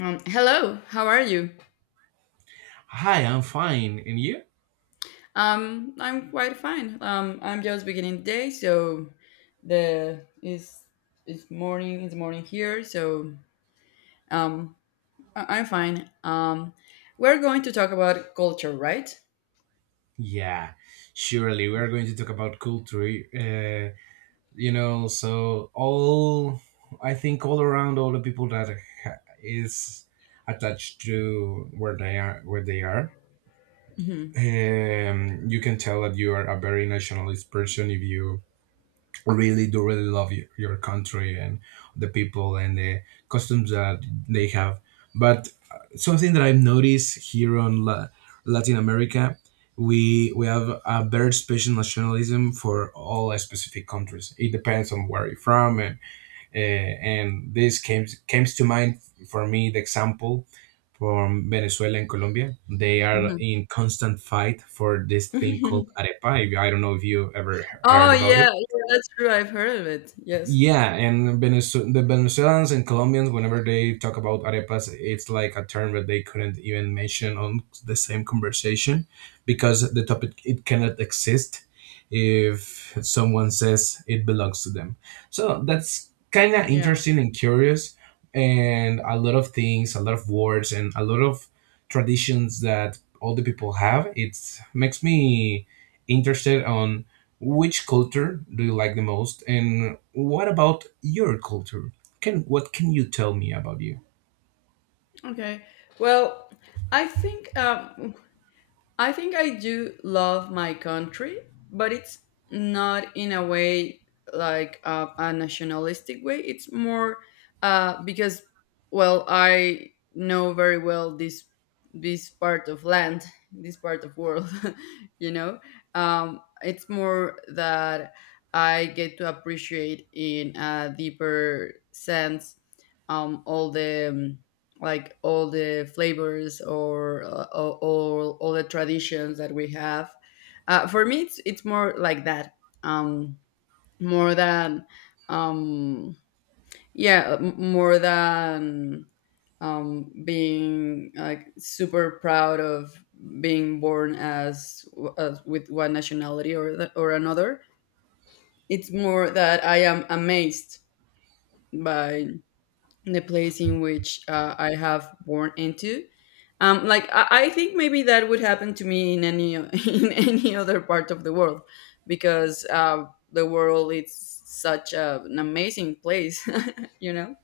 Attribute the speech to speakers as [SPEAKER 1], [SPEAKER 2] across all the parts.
[SPEAKER 1] Hello, how are you?
[SPEAKER 2] Hi, I'm fine. And you?
[SPEAKER 1] I'm quite fine. I'm just beginning the day, so the is it's morning. It's morning here, so um, I'm fine. We're going to talk about culture, right?
[SPEAKER 2] Yeah, surely we are going to talk about culture. You know, so all I think all around all the people that is attached to where they are, where they are.
[SPEAKER 1] hmm
[SPEAKER 2] You can tell that you are a very nationalist person if you really do really love your country and the people and the customs that they have. But something that I've noticed here on Latin America, we have a very special nationalism for all specific countries. It depends on where you're from, and this came to mind for me the example from Venezuela and Colombia. They are
[SPEAKER 1] hmm
[SPEAKER 2] in constant fight for this thing called arepa. I don't know if you ever
[SPEAKER 1] oh
[SPEAKER 2] heard about it.
[SPEAKER 1] yeah, yeah, that's true. I've heard of it. Yes.
[SPEAKER 2] Yeah, and the Venezuelans and Colombians, whenever they talk about arepas, it's like a term that they couldn't even mention on the same conversation because the topic it cannot exist if someone says it belongs to them. So that's kind of
[SPEAKER 1] Yeah.
[SPEAKER 2] interesting and curious, and a lot of things, a lot of words, and a lot of traditions that all the people have. It makes me interested on which culture do you like the most, and what about your culture? Can what can you tell me about you?
[SPEAKER 1] Okay. Well, I think. Um, I think I do love my country, but it's not in a way like a nationalistic way. It's more because, well, I know very well this part of land, this part of world. You know, it's more that I get to appreciate in a deeper sense all the like all the flavors or all the traditions that we have. For me, it's more like that, um, more than um, more than being like super proud of being born as with one nationality or or another. It's more that I am amazed by the place in which I have born into. Like I think maybe that would happen to me in any in any other part of the world, because the world is such an amazing place, you know.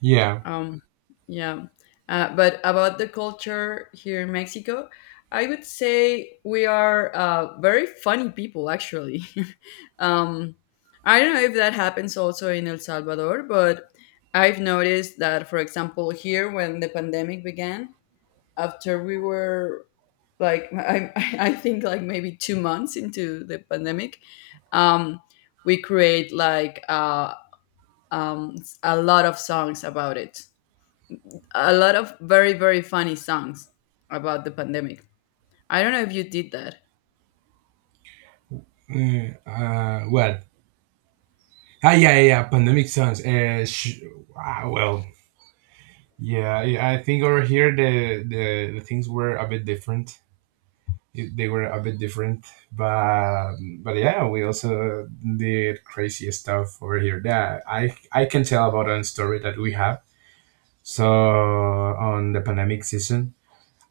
[SPEAKER 2] Yeah.
[SPEAKER 1] Um, yeah. But about the culture here in Mexico, I would say we are very funny people, actually. um, I don't know if that happens also in El Salvador, but I've noticed that, for example, here when the pandemic began, after we were like, I think like maybe 2 months into the pandemic, um, we create like um, a lot of songs about it, a lot of very very funny songs about the pandemic. I don't know if you did that.
[SPEAKER 2] What? Ah, yeah, yeah, yeah. Pandemic sounds. Well, yeah. I think over here the things were a bit different. They were a bit different, but but yeah, we also did crazy stuff over here. Yeah, I can tell about a story that we have. So on the pandemic season,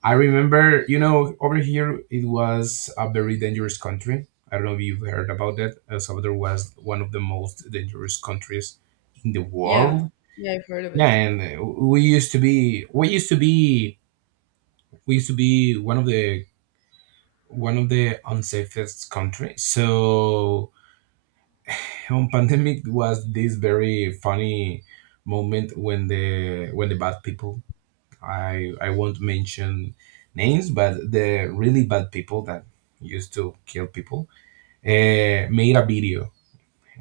[SPEAKER 2] I remember, you know, over here it was a very dangerous country. I don't know if you've heard about that. El Salvador was one of the most dangerous countries in the
[SPEAKER 1] Yeah,
[SPEAKER 2] world.
[SPEAKER 1] yeah, I've heard of
[SPEAKER 2] Yeah,
[SPEAKER 1] it.
[SPEAKER 2] and we used to be one of the unsafest countries. So on pandemic was this very funny moment when the bad people, I won't mention names, but the really bad people that used to kill people made a video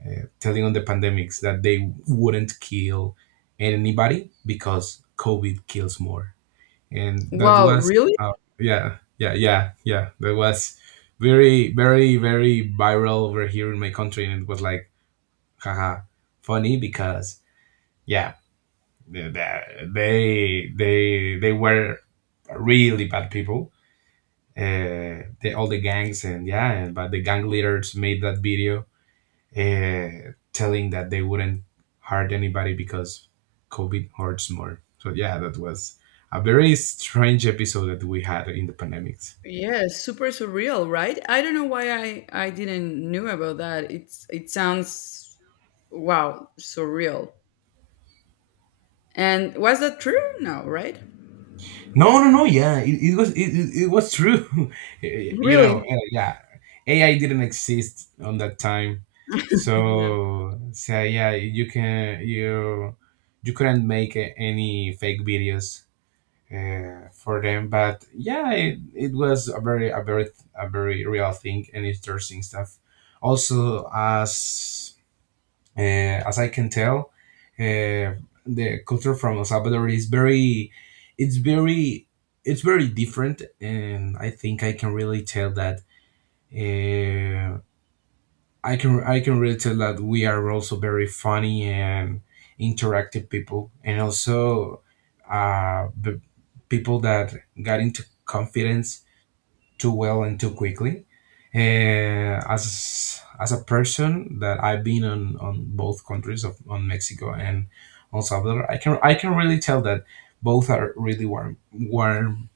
[SPEAKER 2] telling on the pandemics that they wouldn't kill anybody because COVID kills more, and that
[SPEAKER 1] Wow,
[SPEAKER 2] was
[SPEAKER 1] really?
[SPEAKER 2] uh, yeah, that was very, very, very viral over here in my country, and it was like haha funny because yeah they were really bad people. They, all the gangs and yeah, and, but the gang leaders made that video telling that they wouldn't hurt anybody because COVID hurts more. So yeah, that was a very strange episode that we had in the pandemics.
[SPEAKER 1] Yeah, super surreal, right? I don't know why I didn't knew about that. It's it sounds wow surreal. And was that true? No, right?
[SPEAKER 2] No, no, no. Yeah, it was true.
[SPEAKER 1] Really?
[SPEAKER 2] Yeah, AI didn't exist on that time,
[SPEAKER 1] Yeah.
[SPEAKER 2] so so yeah, you can you you couldn't make any fake videos for them. But yeah, it was a very real thing and interesting stuff. Also, as I can tell, uh, the culture from El Salvador is it's very, it's very different, and I think I can really tell that. Uh, I can really tell that we are also very funny and interactive people, and also the people that got into confidence too well and too quickly. As a person that I've been on both countries of on Mexico and El Salvador, I can really tell that both are really warm warm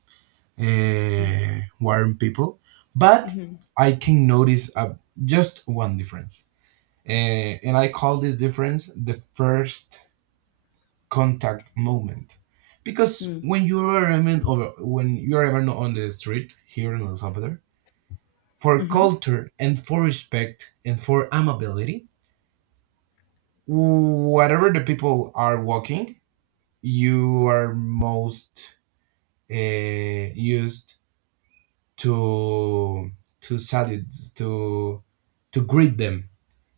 [SPEAKER 2] uh, warm people, but
[SPEAKER 1] Hmm.
[SPEAKER 2] I can notice a, just one difference, uh, and I call this difference the first contact moment because when you are even over when you are even on the street here in El Salvador, for
[SPEAKER 1] Mm-hmm.
[SPEAKER 2] culture and for respect and for amability, whatever the people are walking, you are most used to to salute to greet them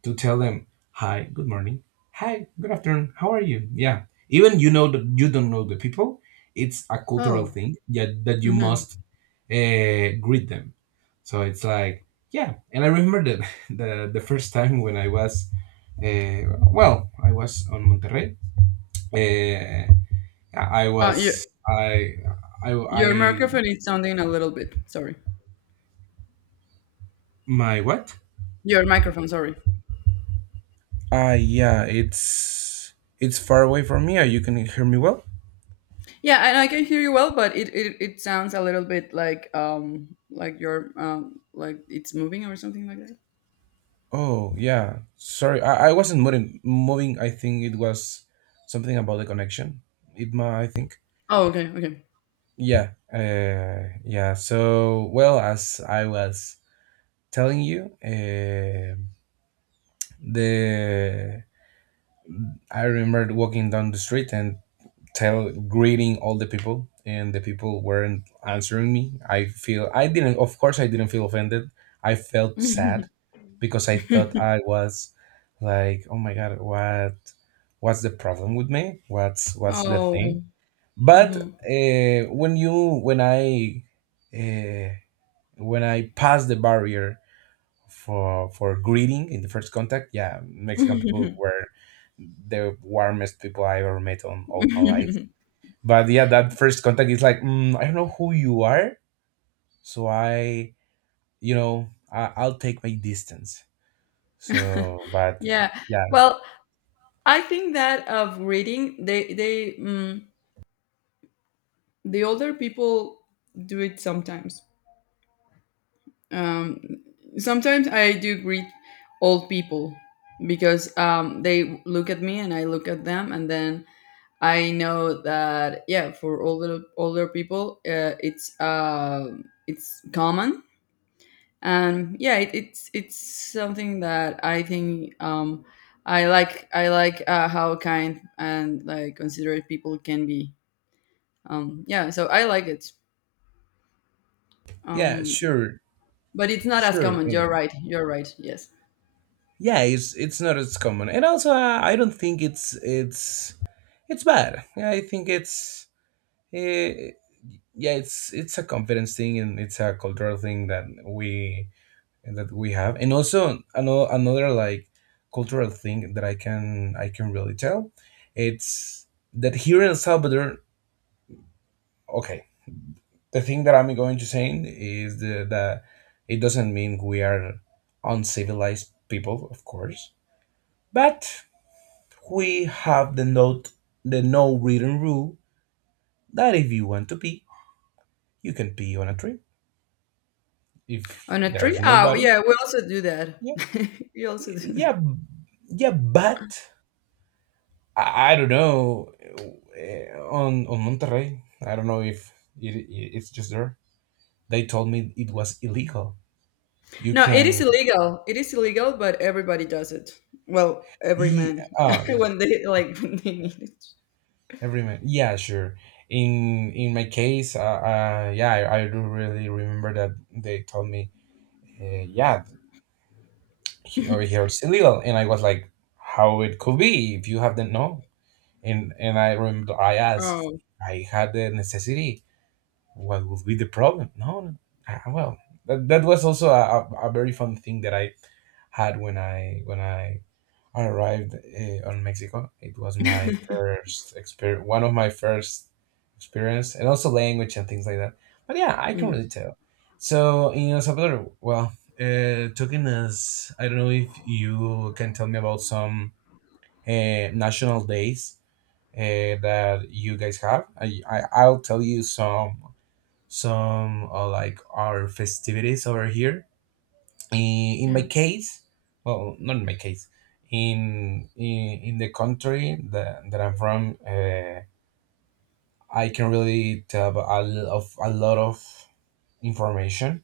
[SPEAKER 2] to tell them hi, good morning, hi, good afternoon, how are you, yeah, even you know that you don't know the people, it's a cultural
[SPEAKER 1] Oh.
[SPEAKER 2] thing, yeah, that you
[SPEAKER 1] Mm-hmm.
[SPEAKER 2] must greet them. So it's like, yeah. And I remember that the first time when uh, well, I was on Monterrey. Uh, I
[SPEAKER 1] Uh, your
[SPEAKER 2] was,
[SPEAKER 1] your
[SPEAKER 2] I,
[SPEAKER 1] microphone is sounding a little bit. Sorry.
[SPEAKER 2] my what?
[SPEAKER 1] Your microphone. Sorry.
[SPEAKER 2] Ah, yeah, it's far away from me. You can hear me well?
[SPEAKER 1] Yeah, and I can hear you well, but it sounds a little bit like you're like it's moving or something like that.
[SPEAKER 2] Oh, yeah. Sorry, I wasn't moving. I think it was something about the connection. It ma, I think.
[SPEAKER 1] Oh, okay, okay.
[SPEAKER 2] Yeah. Yeah. So, well, as I was telling you. The I remember walking down the street and tell greeting all the people, and the people weren't answering me. I feel I didn't. Of course, I didn't feel offended. I felt sad because I thought I was like, oh my god, what? What's the problem with me? What's the thing?
[SPEAKER 1] Oh.
[SPEAKER 2] But
[SPEAKER 1] Mhm.
[SPEAKER 2] when I uh, when I passed the barrier for greeting in the first contact. Yeah, Mexican people were the warmest people I ever met on all my life. But yeah, that first contact is like, mm, I don't know who you are, so I, you know, I, I'll take my distance. So, but
[SPEAKER 1] Yeah.
[SPEAKER 2] yeah,
[SPEAKER 1] Well, I think that of reading, the older people do it sometimes. Um, Sometimes I do greet old people because they look at me and I look at them, and then I know that yeah, for older people, it's common, and yeah, it's something that I think I like. I like how kind and like considerate people can be. Yeah, so I like it.
[SPEAKER 2] yeah,
[SPEAKER 1] Um,
[SPEAKER 2] sure,
[SPEAKER 1] but it's not as
[SPEAKER 2] sure,
[SPEAKER 1] common. You're
[SPEAKER 2] yeah,
[SPEAKER 1] right. You're right. Yes.
[SPEAKER 2] yeah. It's not as common, and also I don't think it's it's bad. Yeah, I think it's. Eh, yeah, it's a confidence thing and it's a cultural thing that we have. And also another like cultural thing that i can really tell, it's that here in el salvador, okay, the thing that I'm going to say is that it doesn't mean we are uncivilized people, of course, but we have the no written rule, that if you want to pee, you can pee on a tree if
[SPEAKER 1] On a
[SPEAKER 2] there's
[SPEAKER 1] tree? Oh,
[SPEAKER 2] nobody.
[SPEAKER 1] yeah. We also do that.
[SPEAKER 2] Yeah,
[SPEAKER 1] We also do
[SPEAKER 2] yeah, yeah, but I don't know, on monterrey I don't know if it's just there they told me it was illegal. You
[SPEAKER 1] No, it
[SPEAKER 2] can
[SPEAKER 1] is illegal. It is illegal, but everybody does it. Well, every
[SPEAKER 2] e-
[SPEAKER 1] man
[SPEAKER 2] uh,
[SPEAKER 1] when they like when they need it.
[SPEAKER 2] every man, yeah, sure. In my case yeah, I do really remember that they told me yeah, over here it's illegal, and I was like, how it could be if you have the no? And and I remember I asked,
[SPEAKER 1] Oh.
[SPEAKER 2] I had the necessity, what would be the problem? No, no. Ah, well, that, that was also a very fun thing that I had when I arrived on Mexico. It was my first experience, one of my first experience, and also language and things like that. But yeah, I can
[SPEAKER 1] Mm,
[SPEAKER 2] really tell. So in El Salvador, well, talking, as I don't know if you can tell me about some national days uh, that you guys have. I I'll tell you some like our festivities over here. In my
[SPEAKER 1] yeah.
[SPEAKER 2] case, well, not in my case, in the country that, that I'm from, I can really tell about a lot of information.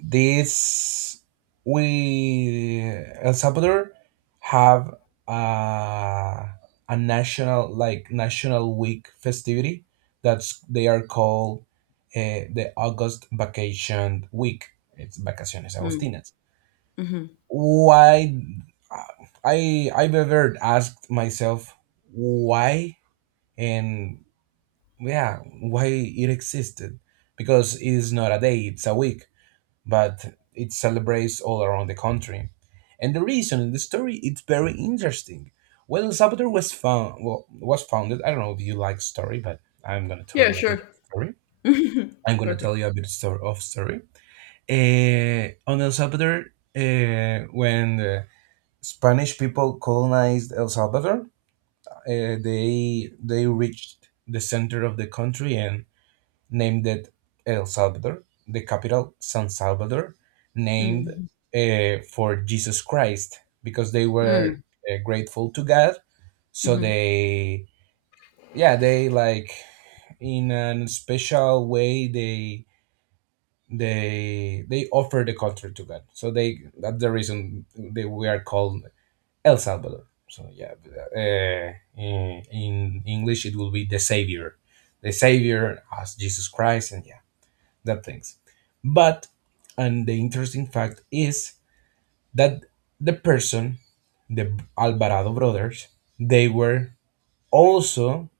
[SPEAKER 2] This we El Salvador have uh, a national like national week festivity, that's they are called the August vacation week. It's vacaciones
[SPEAKER 1] Mm,
[SPEAKER 2] agostinas.
[SPEAKER 1] mhm.
[SPEAKER 2] Why? I I've ever asked myself why, and yeah, why it existed, because it's not a day, it's a week, but it celebrates all around the country. And the reason in the story it's very interesting. When El Salvador was well, was founded. I don't know if you like story, but I'm gonna tell
[SPEAKER 1] Yeah,
[SPEAKER 2] you a bit of
[SPEAKER 1] sure.
[SPEAKER 2] story. I'm gonna tell
[SPEAKER 1] Perfect.
[SPEAKER 2] you a bit of story. On El Salvador, when the Spanish people colonized El Salvador, uh, they reached the center of the country and named it El Salvador, the capital, San Salvador, named
[SPEAKER 1] Mm,
[SPEAKER 2] for Jesus Christ because they were
[SPEAKER 1] mm,
[SPEAKER 2] grateful to God. So
[SPEAKER 1] mhm.
[SPEAKER 2] they, yeah, they like in a special way they they offer the country to God. So they that's the reason they we are called El Salvador. So yeah, uh, in English it will be the Savior as Jesus Christ, and yeah, that things. But and the interesting fact is that the person, the Alvarado brothers, they were also,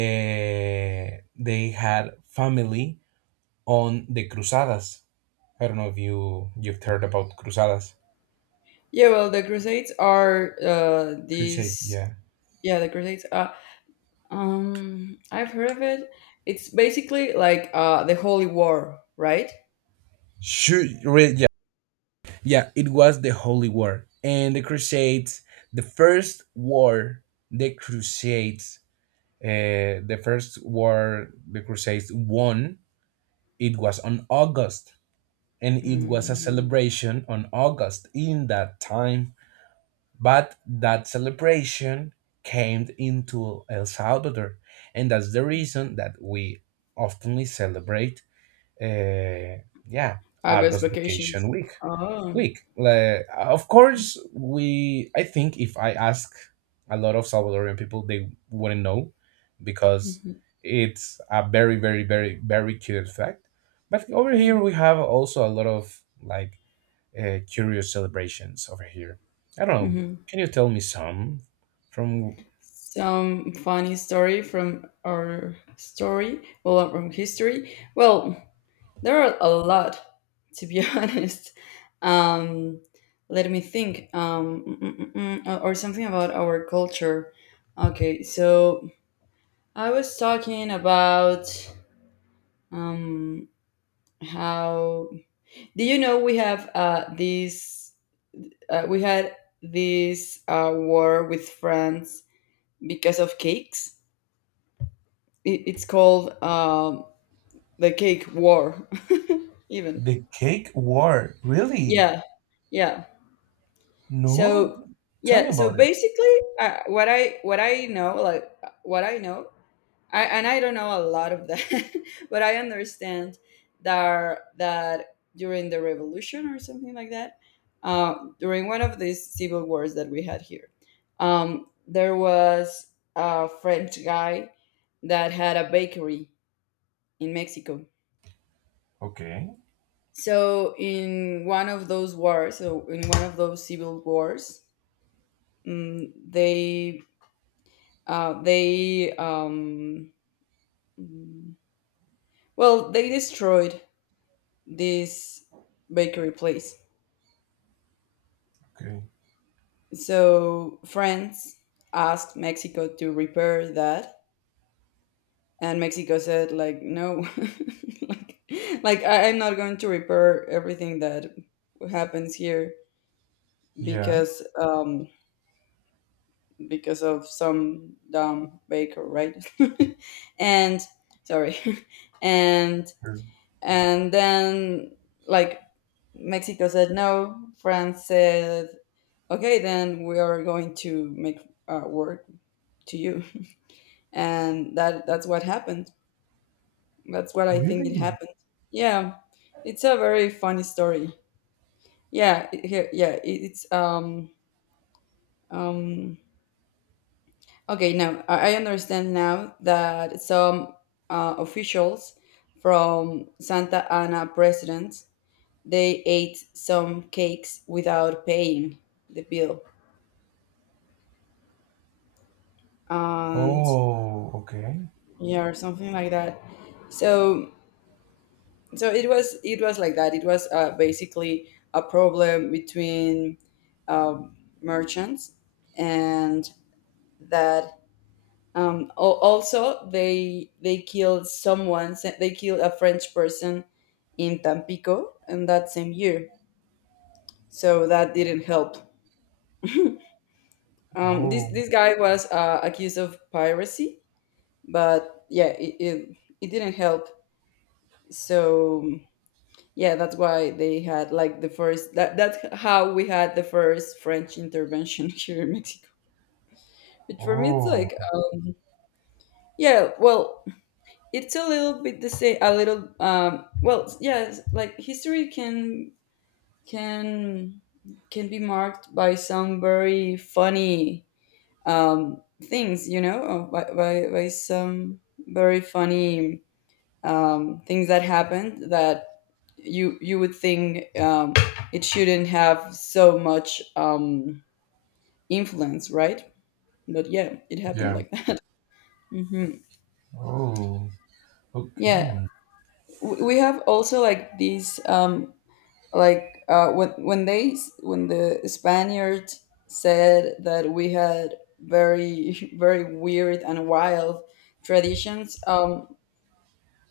[SPEAKER 2] they had family on the Cruzadas. I don't know if you've heard about Cruzadas.
[SPEAKER 1] Yeah, well, the Crusades are
[SPEAKER 2] Crusades,
[SPEAKER 1] these
[SPEAKER 2] yeah.
[SPEAKER 1] yeah, the Crusades are I've heard of it. It's basically like the Holy War, right?
[SPEAKER 2] Sure, yeah, yeah. It was the Holy War and the Crusades. The first war, the Crusades the first war the Crusades won, it was on August, and it was a
[SPEAKER 1] Mm,
[SPEAKER 2] celebration on August in that time. But that celebration came into El Salvador, and that's the reason that we oftenly celebrate, uh, yeah,
[SPEAKER 1] August
[SPEAKER 2] August
[SPEAKER 1] vacations.
[SPEAKER 2] Vacation Week
[SPEAKER 1] Oh.
[SPEAKER 2] weak. Like, of course, we. I think if I ask a lot of Salvadorian people, they wouldn't know because it's a very, very, very, very curious fact. But over here, we have also a lot of curious celebrations over here. I don't know.
[SPEAKER 1] Hmm.
[SPEAKER 2] Can you tell me some from?
[SPEAKER 1] Some funny story from our story, well, from history, well, there are a lot, to be honest. um Let me think. Or something about our culture. Okay, so I was talking about um how, do you know we have this we had this war with France because of cakes. It, it's called the cake war. Even
[SPEAKER 2] The cake war, really?
[SPEAKER 1] yeah, yeah. So
[SPEAKER 2] No, tell me
[SPEAKER 1] yeah, so
[SPEAKER 2] about it.
[SPEAKER 1] basically what I, what I know like what I know I, and I don't know a lot of that, but I understand that during the revolution or something like that, uh, during one of these civil wars that we had here, there was a French guy that had a bakery in Mexico.
[SPEAKER 2] Okay,
[SPEAKER 1] So in one of those wars, so in one of those civil wars, mm, they they mm, well, they destroyed this bakery place.
[SPEAKER 2] okay,
[SPEAKER 1] So France asked Mexico to repair that, and Mexico said like no, like like I- I'm not going to repair everything that happens here
[SPEAKER 2] yeah,
[SPEAKER 1] because um, because of some dumb baker, right? And sorry, and
[SPEAKER 2] sure.
[SPEAKER 1] and then like Mexico said no, France said okay, then we are going to make work to you, and that that's what happened. That's what I think it
[SPEAKER 2] Really?
[SPEAKER 1] happened. Yeah, it's a very funny story. Yeah, it, it's um Okay, now I understand now that some officials from Santa Ana presidents they ate some cakes without paying the bill, and
[SPEAKER 2] Oh, okay.
[SPEAKER 1] yeah, or something like that. So, so it was like that. It was basically a problem between um, merchants, and that also, they killed someone. They killed a French person in Tampico, and that same year. So that didn't help. This this
[SPEAKER 2] Oh,
[SPEAKER 1] guy was accused of piracy, but yeah, it didn't help. So yeah, that's why they had like the first. That that's how we had the first French intervention here in Mexico. But for me, it's like
[SPEAKER 2] oh,
[SPEAKER 1] yeah, well, it's a little bit the same, a little well, yes, like history can can can be marked by some very funny things, you know, by some very funny things that happened that you would think it shouldn't have so much influence, right? But yeah, it happened
[SPEAKER 2] yeah.
[SPEAKER 1] like that. Hmm.
[SPEAKER 2] Oh,
[SPEAKER 1] Yeah,
[SPEAKER 2] okay,
[SPEAKER 1] we have also like these like when the Spaniards said that we had very very weird and wild traditions.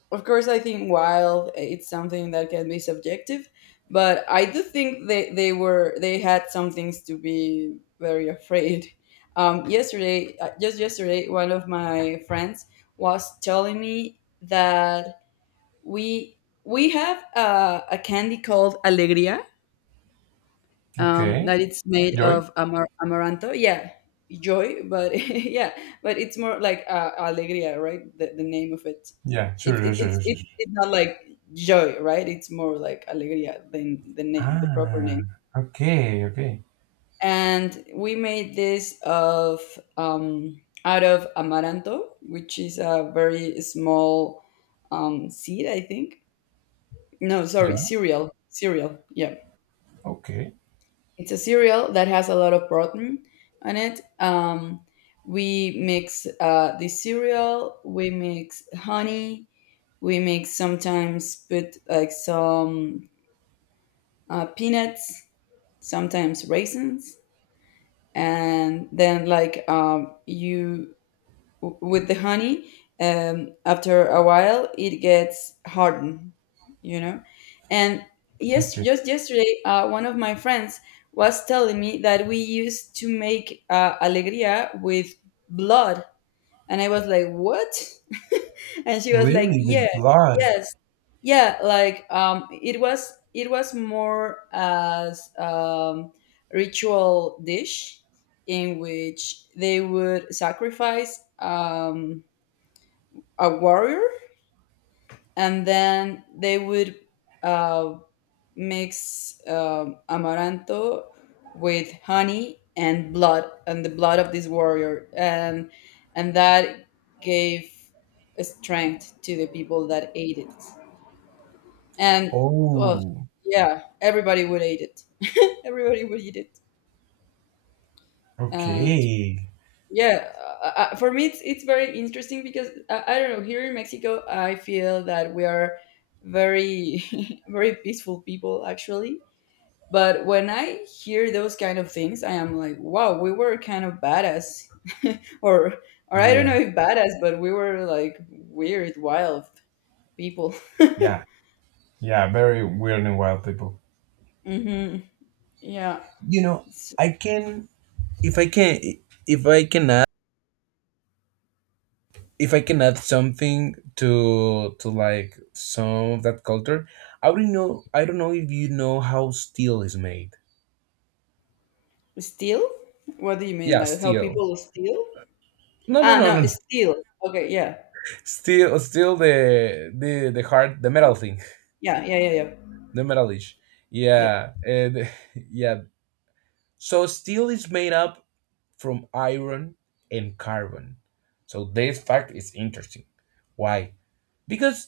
[SPEAKER 1] Of course, I think wild it's something that can be subjective, but I do think they were they had some things to be very afraid. Yesterday, just yesterday, one of my friends was telling me that we we have a candy called alegria,
[SPEAKER 2] okay.
[SPEAKER 1] that it's made
[SPEAKER 2] Joy?
[SPEAKER 1] of amaranto. Yeah, joy, but yeah, but it's more like alegría, right? The name of it.
[SPEAKER 2] Yeah, sure, sure,
[SPEAKER 1] It's
[SPEAKER 2] sure, sure,
[SPEAKER 1] it's
[SPEAKER 2] sure.
[SPEAKER 1] it's not like joy, right? It's more like alegría than the name, the proper
[SPEAKER 2] Ah,
[SPEAKER 1] name.
[SPEAKER 2] okay, okay.
[SPEAKER 1] And we made this of out of amaranto, which is a very small seed, I think. No, sorry,
[SPEAKER 2] Yeah,
[SPEAKER 1] cereal, cereal. Yeah.
[SPEAKER 2] okay,
[SPEAKER 1] It's a cereal that has a lot of protein on it. We mix the cereal, we mix honey, we mix sometimes put like some peanuts, sometimes raisins, and then like you with the honey after a while it gets hardened, you know. And yes,
[SPEAKER 2] okay.
[SPEAKER 1] just yesterday one of my friends was telling me that we used to make alegria with blood. And I was like, what? And she was like,
[SPEAKER 2] Really,
[SPEAKER 1] yeah,
[SPEAKER 2] with blood?
[SPEAKER 1] yes, yeah. Like, it was more as ritual dish in which they would sacrifice a warrior, and then they would uh, mix amaranto with honey and blood, and the blood of this warrior, and that gave strength to the people that ate it. And well,
[SPEAKER 2] Oh,
[SPEAKER 1] yeah, everybody would eat it. Everybody would eat it. And
[SPEAKER 2] okay.
[SPEAKER 1] yeah, for me it's very interesting because I don't know, here in Mexico I feel that we are very very peaceful people, actually. But when I hear those kind of things, I am like, wow, we were kind of badass. Or or I don't
[SPEAKER 2] Yeah,
[SPEAKER 1] know if badass, but we were like weird, wild people.
[SPEAKER 2] yeah, yeah. Very weird and wild people.
[SPEAKER 1] Hmm. Yeah.
[SPEAKER 2] You know,
[SPEAKER 1] S-
[SPEAKER 2] I can, if I can, if I can if I can add something to like some of that culture, I wouldn't know. I don't know if you know how steel is made.
[SPEAKER 1] Steal? What do you mean?
[SPEAKER 2] Yeah,
[SPEAKER 1] Like how
[SPEAKER 2] steel.
[SPEAKER 1] people steal?
[SPEAKER 2] No, no,
[SPEAKER 1] Ah,
[SPEAKER 2] no, no.
[SPEAKER 1] no, steal. Okay, yeah.
[SPEAKER 2] Steel, steel. The hard, the metal thing,
[SPEAKER 1] Yeah, yeah, yeah, yeah.
[SPEAKER 2] the metalish.
[SPEAKER 1] Yep.
[SPEAKER 2] Yeah, and yeah. So steel is made up from iron and carbon. So this fact is interesting. Why? Because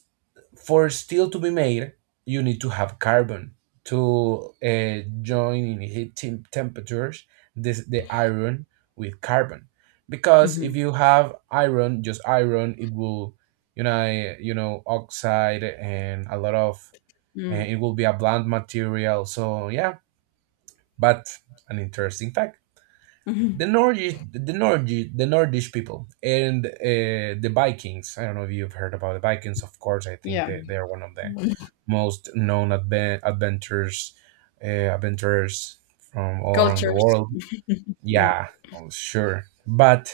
[SPEAKER 2] for steel to be made you need to have carbon to join in heat temperatures this the iron with carbon, because
[SPEAKER 1] Hmm.
[SPEAKER 2] if you have iron, just iron, it will, you know, oxide and a lot of, and
[SPEAKER 1] Mm-hmm.
[SPEAKER 2] it will be a bland material. So yeah, but an interesting fact,
[SPEAKER 1] Mm-hmm.
[SPEAKER 2] the Nordic people, and the Vikings. I don't know if you've heard about the Vikings. Of course, I think
[SPEAKER 1] Yeah.
[SPEAKER 2] they are one of the most known adventures, uh, adventurers from all around the
[SPEAKER 1] Cultures.
[SPEAKER 2] world.
[SPEAKER 1] Yeah.
[SPEAKER 2] Yeah, oh, sure. But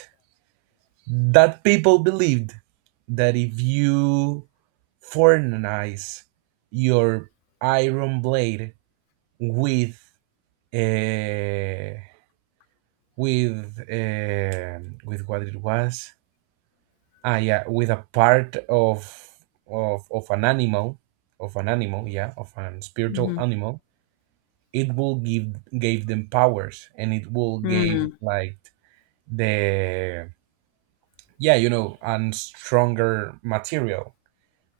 [SPEAKER 2] that people believed that if you foreignize your iron blade with uh, with uh, with what it was. Ah, yeah, with a part of of an animal, of an animal, yeah, of an spiritual
[SPEAKER 1] Mm-hmm.
[SPEAKER 2] animal. It will give gave them powers, and it will give
[SPEAKER 1] Mm.
[SPEAKER 2] like the, yeah, you know, an stronger material,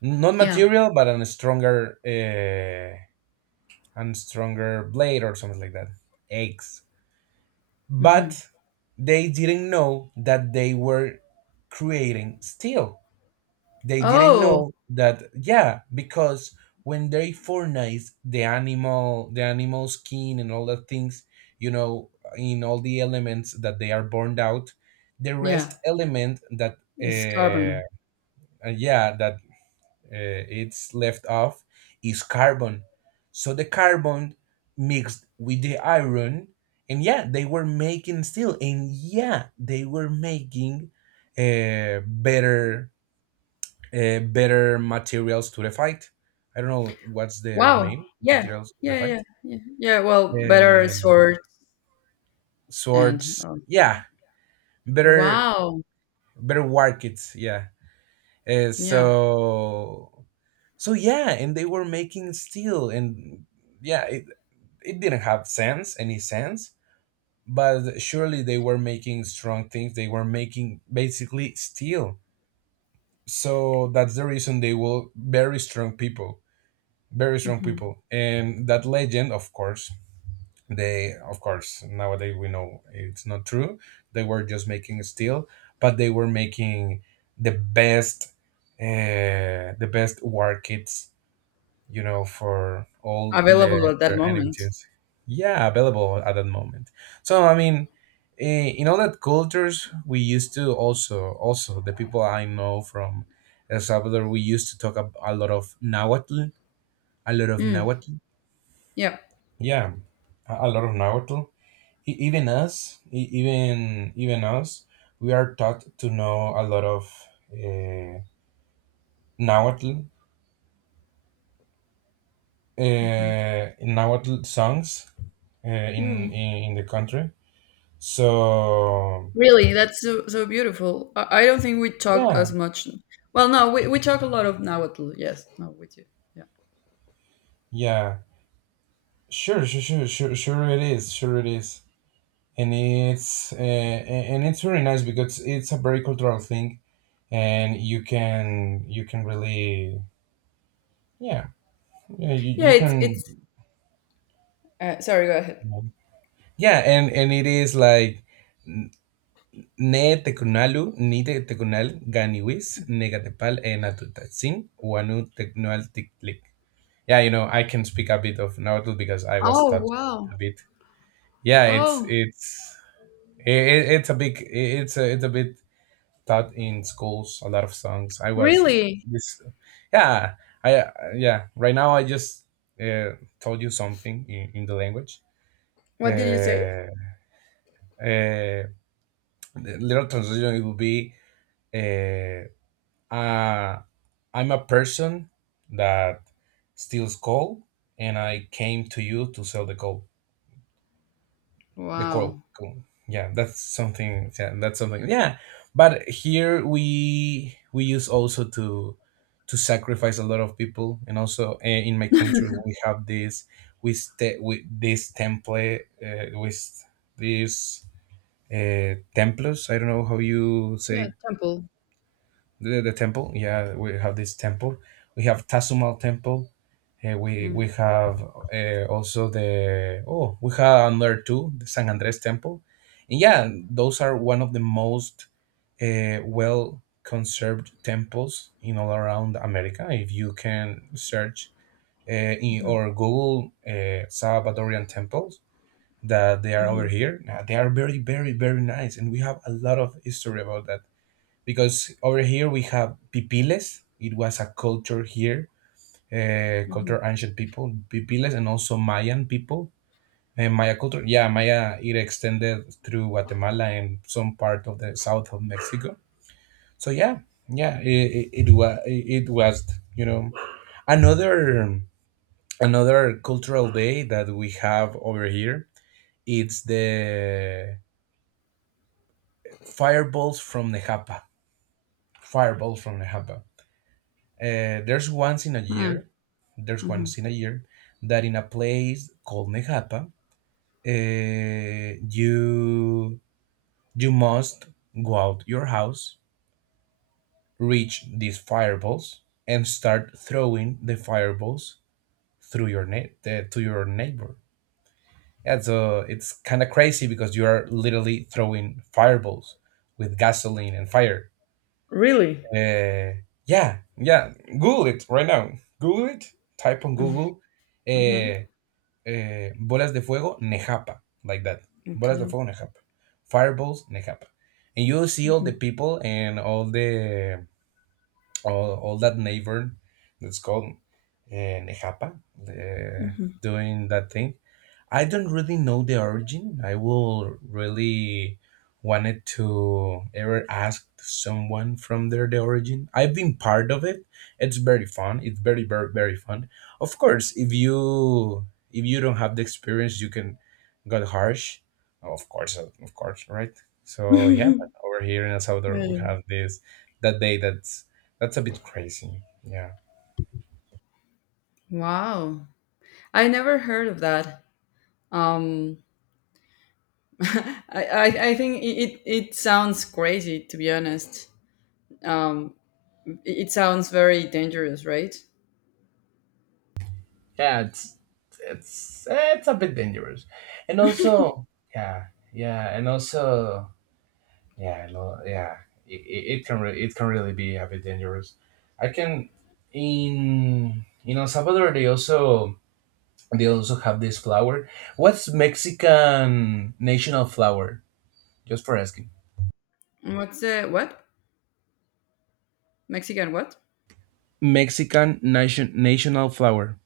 [SPEAKER 2] not
[SPEAKER 1] Yeah.
[SPEAKER 2] material, but an stronger blade or something like that. Eggs,
[SPEAKER 1] Hmm.
[SPEAKER 2] but they didn't know that they were creating steel. They didn't
[SPEAKER 1] Oh,
[SPEAKER 2] know that, yeah, because when they furnace the animal, the animal skin and all the things, you know, in all the elements that they are burned out, the rest
[SPEAKER 1] yeah.
[SPEAKER 2] element that
[SPEAKER 1] It's
[SPEAKER 2] uh,
[SPEAKER 1] carbon.
[SPEAKER 2] yeah, that it's left off is carbon. So the carbon mixed with the iron, and yeah, they were making steel, and yeah, they were making better better materials to the fight. I don't know what's their
[SPEAKER 1] Wow.
[SPEAKER 2] name,
[SPEAKER 1] Yeah.
[SPEAKER 2] materials to the
[SPEAKER 1] Yeah. Yeah.
[SPEAKER 2] fight.
[SPEAKER 1] Yeah. Yeah. Well, better
[SPEAKER 2] Uh,
[SPEAKER 1] sword and
[SPEAKER 2] swords, yeah, better,
[SPEAKER 1] wow.
[SPEAKER 2] better war kits, yeah.
[SPEAKER 1] Yeah.
[SPEAKER 2] So so yeah, and they were making steel, and yeah, it didn't have sense, any sense, but surely they were making strong things. They were making basically steel. So that's the reason they were very strong people, very strong
[SPEAKER 1] Hmm.
[SPEAKER 2] people, and that legend, of course, they, of course, nowadays we know it's not true. They were just making steel, but they were making the best the best war kits, you know, for all the
[SPEAKER 1] Available at that
[SPEAKER 2] their enemy
[SPEAKER 1] moment.
[SPEAKER 2] teams. Yeah, available at that moment. So I mean, eh, in all that cultures, we used to also, also the people I know from El Salvador, we used to talk a lot of Nahuatl, a lot of
[SPEAKER 1] Mm.
[SPEAKER 2] Nahuatl.
[SPEAKER 1] Yeah.
[SPEAKER 2] Yeah, a lot of Nahuatl. Even us, even us, we are taught to know a lot of uh, Nahuatl,
[SPEAKER 1] Hmm.
[SPEAKER 2] Nahuatl songs. Uh,
[SPEAKER 1] Mm.
[SPEAKER 2] in the country. So
[SPEAKER 1] Really, that's so, so beautiful. I don't think we talk
[SPEAKER 2] yeah,
[SPEAKER 1] as much. Well, no, we talk a lot of Nahuatl. Yes. No, we do. Yeah.
[SPEAKER 2] yeah, sure, sure, sure, sure, sure it is, and it's and it's very nice because it's a very cultural thing, and you can really, yeah, yeah, you,
[SPEAKER 1] Yeah.
[SPEAKER 2] you
[SPEAKER 1] It's
[SPEAKER 2] can,
[SPEAKER 1] it's. Sorry. Go ahead.
[SPEAKER 2] yeah. And it is like ne tecunalu ni te tecunal ganiwis negatepal enatutatsin wanu tecnual tictlic. Yeah, you know, I can speak a bit of Nahuatl because I was
[SPEAKER 1] Oh
[SPEAKER 2] taught a
[SPEAKER 1] wow.
[SPEAKER 2] bit. Yeah, it's
[SPEAKER 1] Oh
[SPEAKER 2] it's it, it's a big, it's a, it's a bit taught in schools. A lot of songs. I was
[SPEAKER 1] really?
[SPEAKER 2] this. Yeah, I, yeah. Right now, I just uh, told you something in the language.
[SPEAKER 1] What did you say?
[SPEAKER 2] Uh, uh, the little translation it would be uh, uh, I'm a person that steals coal, and I came to you to sell the coal. The coral
[SPEAKER 1] Wow.
[SPEAKER 2] cool. Yeah, that's something, yeah, that's something, yeah. But here we use also to sacrifice a lot of people. And also in my country we have this, we stay with this template with this templates, I don't know how you
[SPEAKER 1] Yeah.
[SPEAKER 2] say,
[SPEAKER 1] Temple.
[SPEAKER 2] the temple. Yeah, we have this temple, we have Tazumal temple. Uh, we
[SPEAKER 1] Mm-hmm.
[SPEAKER 2] have also the, oh, we have another two, the San Andres temple. And yeah, those are one of the most well conserved temples in all around America. If you can search uh,
[SPEAKER 1] Hmm.
[SPEAKER 2] or Google Salvadorian temples, that they are over
[SPEAKER 1] Hmm.
[SPEAKER 2] here. They are very very very nice, and we have a lot of history about that, because over here we have pipiles. It was a culture here,
[SPEAKER 1] Hmm.
[SPEAKER 2] culture, ancient people, pipiles, and also Mayan people. And Maya culture, yeah, Maya, it extended through Guatemala and some part of the south of Mexico. So yeah, yeah, it was, it was, you know, another, another cultural day that we have over here. It's the fireballs from Nejapa. Fireballs from Nejapa. There's once in a year, there's
[SPEAKER 1] Hmm.
[SPEAKER 2] once in a year that in a place called Nejapa, you, you must go out your house, reach these fireballs, and start throwing the fireballs through your to your neighbor. Yeah, so it's kind of crazy because you are literally throwing fireballs with gasoline and fire.
[SPEAKER 1] Really?
[SPEAKER 2] Yeah, yeah. Google it right now. Google it. Type on Google
[SPEAKER 1] Mm-hmm.
[SPEAKER 2] uh, bolas de fuego, Nejapa, like that. Bolas de
[SPEAKER 1] Okay.
[SPEAKER 2] fuego, Nejapa. Fireballs, Nejapa. And you see all the people and all the, all that neighbor that's called Nejapa, uh,
[SPEAKER 1] Mm-hmm.
[SPEAKER 2] doing that thing. I don't really know the origin. I will really wanted to ever ask someone from there the origin. I've been part of it. It's very fun. It's very very very fun. Of course, if you don't have the experience, you can got harsh. Of course, right? So yeah,
[SPEAKER 1] Mm-hmm.
[SPEAKER 2] but over here in El Salvador, we have this that day that's a bit crazy. Yeah.
[SPEAKER 1] Wow. I never heard of that. Um, I think it, it sounds crazy, to be honest. Um, it it sounds very dangerous, right?
[SPEAKER 2] Yeah, it's, eh, it's a bit dangerous, and also yeah, yeah, and also yeah, yeah, it can it can really be a bit dangerous. I can, in El Salvador they also, they also have this flower. What's Mexican national flower, just for asking?
[SPEAKER 1] What's the, what? Mexican what?
[SPEAKER 2] Mexican national flower?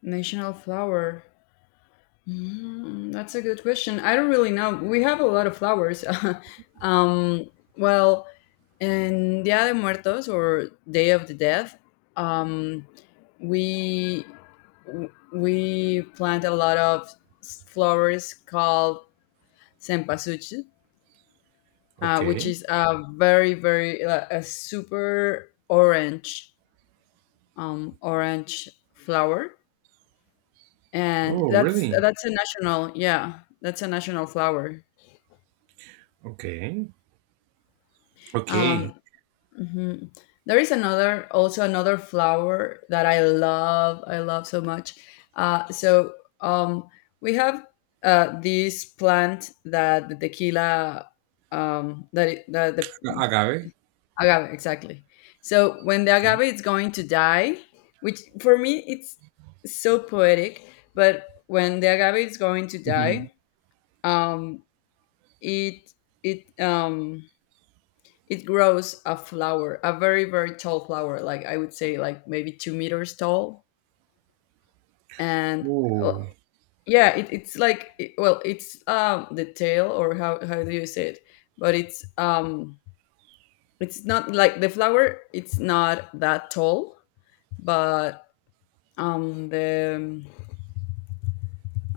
[SPEAKER 1] National flower. Mm, that's a good question. I don't really know. We have a lot of flowers. um, well, in Dia de Muertos or Day of the Dead, um, we we plant a lot of flowers called sempasuchi, which
[SPEAKER 2] Okay.
[SPEAKER 1] is a very a super orange orange flower, and
[SPEAKER 2] Oh,
[SPEAKER 1] that's
[SPEAKER 2] really?
[SPEAKER 1] that's a national, yeah, that's a national flower.
[SPEAKER 2] Okay. Okay.
[SPEAKER 1] Um, mhm. There is another, also another flower that I love. I love so much. Uh, so um, we have this plant that the tequila, that, it, that the
[SPEAKER 2] Agave.
[SPEAKER 1] agave, exactly. So when the agave is going to die, which for me it's so poetic, but when the agave is going to
[SPEAKER 2] Mhm.
[SPEAKER 1] die, um, it it um it grows a flower, a very very tall flower. Like I would say, like maybe 2 meters tall. And uh,
[SPEAKER 2] Oh,
[SPEAKER 1] yeah, it's like well, it's the tail, or how do you say it? But it's not like the flower. It's not that tall, but the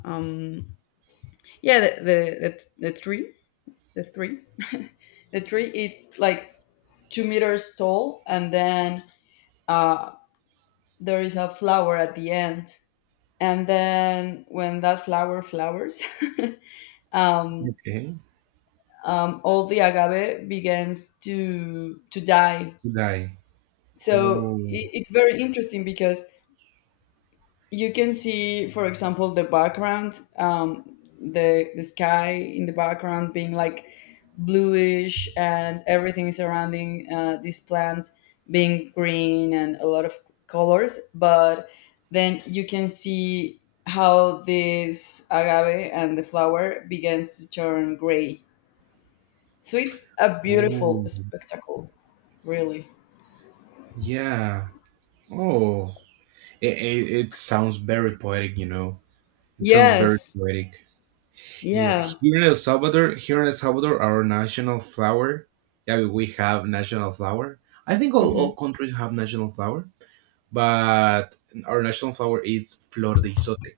[SPEAKER 1] um yeah, the tree, the tree, the tree, it's like 2 meters tall, and then uh there is a flower at the end, and then when that flower flowers, um,
[SPEAKER 2] okay.
[SPEAKER 1] all the agave begins to die.
[SPEAKER 2] Today.
[SPEAKER 1] So
[SPEAKER 2] Oh,
[SPEAKER 1] it's very interesting, because you can see, for example, the background, the sky in the background being like bluish, and everything surrounding this plant being green and a lot of colors. But then you can see how this agave and the flower begins to turn gray. So it's a
[SPEAKER 2] oh,
[SPEAKER 1] beautiful spectacle, really.
[SPEAKER 2] yeah. Oh, it sounds very poetic, you know. It sounds very
[SPEAKER 1] Yes.
[SPEAKER 2] poetic. Yeah,
[SPEAKER 1] Yeah.
[SPEAKER 2] here in El Salvador, here in El Salvador, our national flower. Yeah, we have national flower. I think
[SPEAKER 1] Mm-hmm.
[SPEAKER 2] all countries have national flower, but our national flower is flor de isote.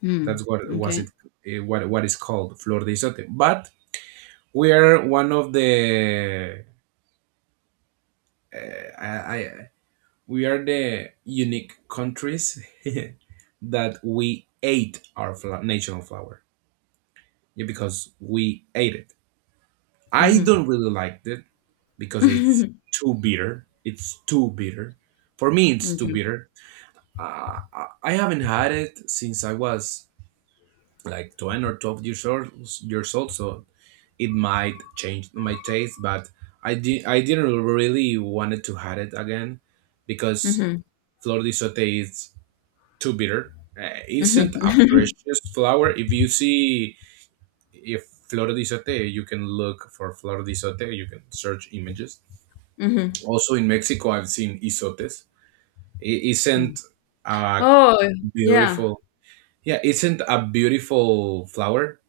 [SPEAKER 1] Hmm.
[SPEAKER 2] That's what was
[SPEAKER 1] Okay.
[SPEAKER 2] it. Eh, what is called flor de isote. But we are one of the uh, I we are the unique countries that we ate our national flower. Yeah, because we ate it. I don't really like it because it's
[SPEAKER 1] Mm-hmm.
[SPEAKER 2] too bitter. It's too bitter. For me, it's too bitter. I haven't had it since I was like 10 or 12 years old, years old, so it might change my taste, but I didn't really wanted to have it again, because
[SPEAKER 1] Mhm.
[SPEAKER 2] flor de sote is too bitter. Isn't a
[SPEAKER 1] Mhm.
[SPEAKER 2] precious flower. If you see if flor de isote, you can look for flor de isote. You can search images.
[SPEAKER 1] Mhm.
[SPEAKER 2] Also in Mexico, I've seen isotes.
[SPEAKER 1] Mm.
[SPEAKER 2] Isn't a
[SPEAKER 1] Oh, yeah.
[SPEAKER 2] beautiful, yeah, isn't a beautiful flower,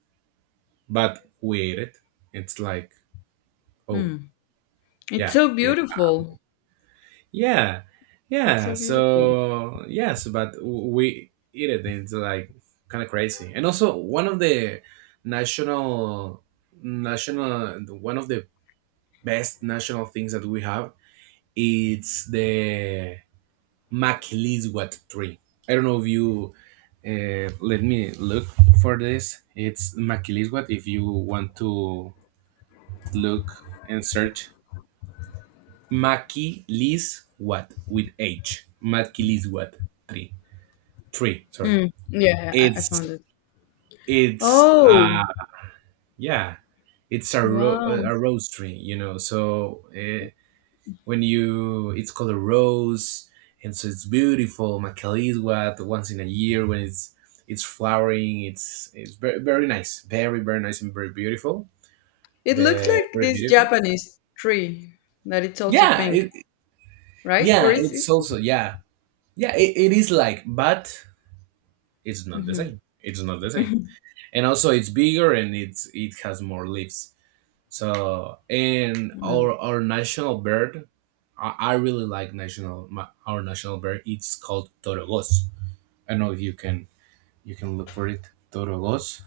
[SPEAKER 2] but we ate it. It's like, oh
[SPEAKER 1] Mm. It's
[SPEAKER 2] yeah,
[SPEAKER 1] so beautiful.
[SPEAKER 2] yeah,
[SPEAKER 1] It's
[SPEAKER 2] yeah.
[SPEAKER 1] so beautiful.
[SPEAKER 2] So yes, but we eat it. And it's like kind of crazy. And also one of the national, national, one of the best national things that we have, it's the Makiliswat tree. I don't know if you let me look for this. It's Makiliswat. If you want to look and search Mackie Liz what with H. Mackie Liz what three, three. Sorry,
[SPEAKER 1] Mm. Yeah, yeah, I
[SPEAKER 2] it's
[SPEAKER 1] found it.
[SPEAKER 2] it's
[SPEAKER 1] Oh,
[SPEAKER 2] yeah, it's a
[SPEAKER 1] wow.
[SPEAKER 2] a rose tree, you know. So when you, it's called a rose, and so it's beautiful. Mackie Lee's what, once in a year when it's flowering. It's very very nice and very beautiful.
[SPEAKER 1] It looks
[SPEAKER 2] Very,
[SPEAKER 1] like
[SPEAKER 2] very
[SPEAKER 1] this
[SPEAKER 2] beautiful.
[SPEAKER 1] Japanese tree that it's also
[SPEAKER 2] Yeah,
[SPEAKER 1] pink,
[SPEAKER 2] it,
[SPEAKER 1] right? Or
[SPEAKER 2] yeah,
[SPEAKER 1] is
[SPEAKER 2] it's
[SPEAKER 1] it?
[SPEAKER 2] also, yeah, yeah. It is like, but it's not the
[SPEAKER 1] Mhm.
[SPEAKER 2] same. It's not the same. And also it's bigger and it's, it has more leaves. So, and
[SPEAKER 1] Mm.
[SPEAKER 2] our national bird, I really like national, my, our national bird. It's called torogos. I know if you can, you can look for it. Torogos.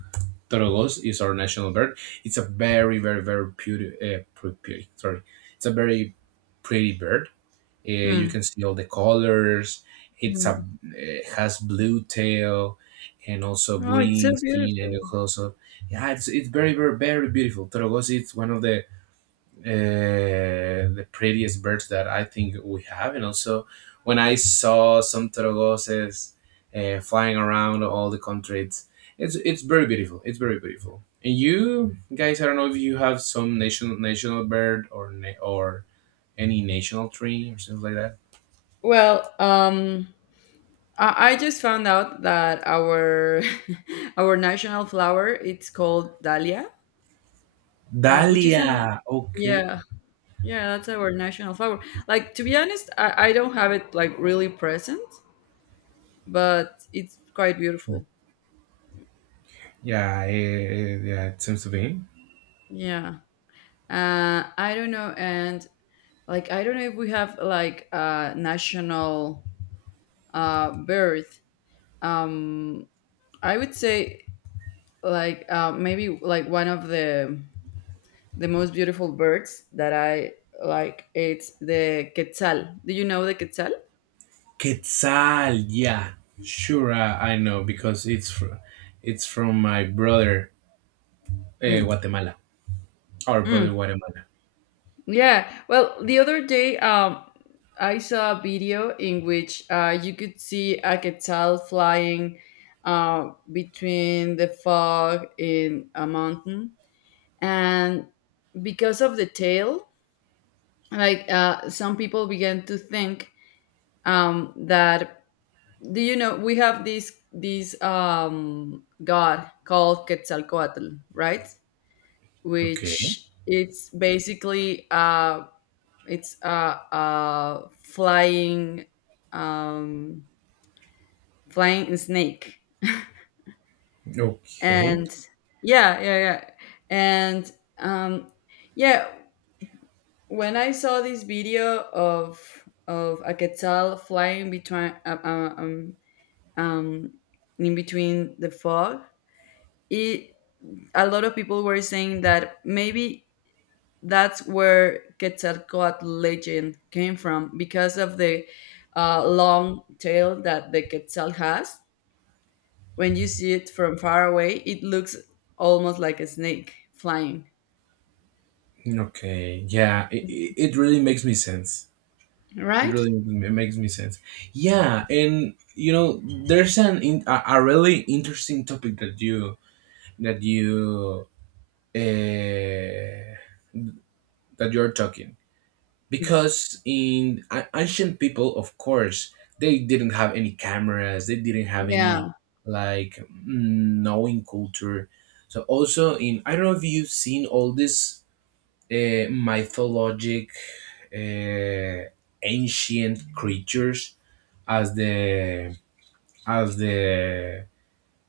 [SPEAKER 2] Torogos is our national bird. It's a very very very pretty, pretty, sorry. It's a very pretty bird. You
[SPEAKER 1] Mm.
[SPEAKER 2] can see all the colors. It's
[SPEAKER 1] Mm.
[SPEAKER 2] a, it has blue tail, and also
[SPEAKER 1] Oh, it's so
[SPEAKER 2] green skin, and
[SPEAKER 1] beautiful.
[SPEAKER 2] also yeah, it's very very very beautiful. Torogos is one of the prettiest birds that I think we have, and also when I saw some torogoses flying around all the country, it's very beautiful. It's very beautiful. And you guys, I don't know if you have some national, national bird or or any national tree or something like that.
[SPEAKER 1] Well, I just found out that our our national flower it's called dahlia, which is an,
[SPEAKER 2] Dalia, okay.
[SPEAKER 1] yeah, yeah, that's our national flower. Like, to be honest, I don't have it like really present, but it's quite beautiful.
[SPEAKER 2] Yeah, eh, yeah, it seems to be.
[SPEAKER 1] Yeah. I don't know, and like I don't know if we have like a national bird. um I would say, like maybe like one of the most beautiful birds that I like, it's the quetzal. Do you know the quetzal?
[SPEAKER 2] Quetzal, yeah. Sure, I know because it's from my brother
[SPEAKER 1] Mm.
[SPEAKER 2] Guatemala, our brother
[SPEAKER 1] Mm.
[SPEAKER 2] Guatemala.
[SPEAKER 1] Yeah. Well, the other day, I saw a video in which you could see a quetzal flying between the fog in a mountain, and because of the tail, like, some people began to think that, do you know we have this god called Quetzalcoatl, right?
[SPEAKER 2] Okay.
[SPEAKER 1] Which it's basically a, it's a flying um, flying snake,
[SPEAKER 2] Okay,
[SPEAKER 1] and yeah, yeah, yeah, and um, yeah. When I saw this video of a quetzal flying between um, in between the fog, it, a lot of people were saying that maybe that's where Quetzalcoatl legend came from, because of the long tail that the Quetzal has. When you see it from far away, it looks almost like a snake flying,
[SPEAKER 2] okay, yeah, it really makes me sense. It
[SPEAKER 1] right?
[SPEAKER 2] really makes me sense. Yeah, and you know, there's a really interesting topic that you that you uh, that you're talking. Because in ancient people, of course, they didn't have any cameras, they didn't have any,
[SPEAKER 1] Yeah,
[SPEAKER 2] like, mm, knowing culture, so also in, I don't know if you've seen all this mythologic uh, ancient creatures as the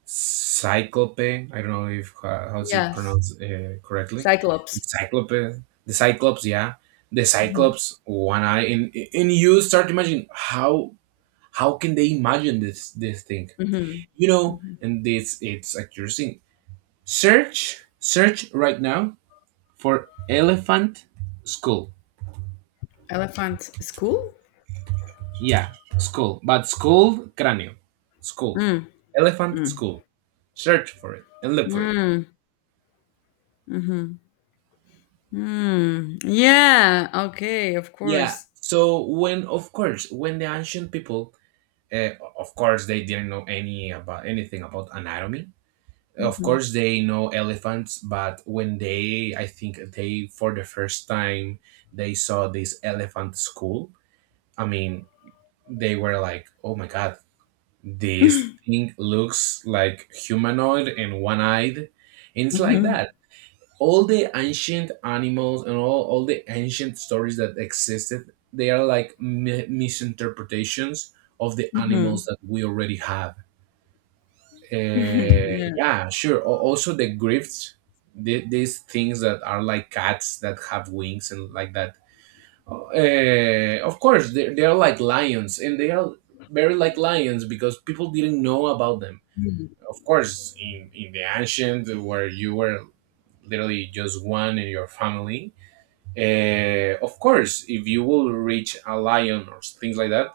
[SPEAKER 2] Cyclope. I don't know if how's it
[SPEAKER 1] yes.
[SPEAKER 2] pronounced correctly.
[SPEAKER 1] Cyclops.
[SPEAKER 2] Cyclope, the Cyclops, yeah, the
[SPEAKER 1] Hmm.
[SPEAKER 2] Cyclops, one eye, and you start to imagine how can they imagine this this thing,
[SPEAKER 1] Hmm.
[SPEAKER 2] you know?
[SPEAKER 1] Hmm.
[SPEAKER 2] And this it's accuracy. Search, search right now for elephant skull.
[SPEAKER 1] Elephant school?
[SPEAKER 2] Yeah, skull, but skull, cráneo, skull,
[SPEAKER 1] Mm,
[SPEAKER 2] elephant
[SPEAKER 1] mm,
[SPEAKER 2] skull. Search for it and look for it.
[SPEAKER 1] mm, hmm, mm. Yeah, okay, of
[SPEAKER 2] Yeah.
[SPEAKER 1] course.
[SPEAKER 2] So when, of course, when the ancient people, uh, of course, they didn't know any about anything about anatomy. Of
[SPEAKER 1] Hmm.
[SPEAKER 2] course, they know elephants, but when they, I think they, for the first time, they saw this elephant skull. I mean, they were like, "Oh my god, this thing looks like humanoid and one-eyed," and it's like
[SPEAKER 1] Hmm.
[SPEAKER 2] that all the ancient animals and all the ancient stories that existed, they are like misinterpretations of the animals
[SPEAKER 1] Hmm.
[SPEAKER 2] that we already have. Uh,
[SPEAKER 1] Yeah.
[SPEAKER 2] yeah, sure. Also the grifts, the, these things that are like cats that have wings and like that, of course they are like lions, and they are very like lions because people didn't know about them. Of course, in the ancient where you were literally just one in your family, of course, if you will reach a lion or things like that,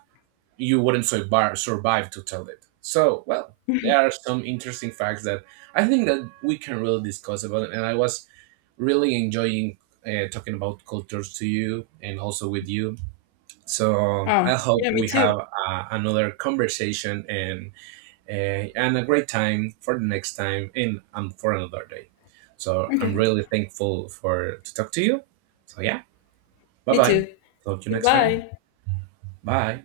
[SPEAKER 2] you wouldn't survive, survive to tell it. So, well, there are some interesting facts that I think that we can really discuss about it. And I was really enjoying talking about cultures to you and also with you. So I
[SPEAKER 1] Oh,
[SPEAKER 2] hope
[SPEAKER 1] yeah, me
[SPEAKER 2] we
[SPEAKER 1] too.
[SPEAKER 2] have another conversation and a great time for the next time and for another day. So I'm
[SPEAKER 1] Okay,
[SPEAKER 2] really thankful for to talk to you. So yeah. Bye
[SPEAKER 1] me
[SPEAKER 2] bye.
[SPEAKER 1] too.
[SPEAKER 2] Talk to you next time.
[SPEAKER 1] Goodbye.
[SPEAKER 2] Bye.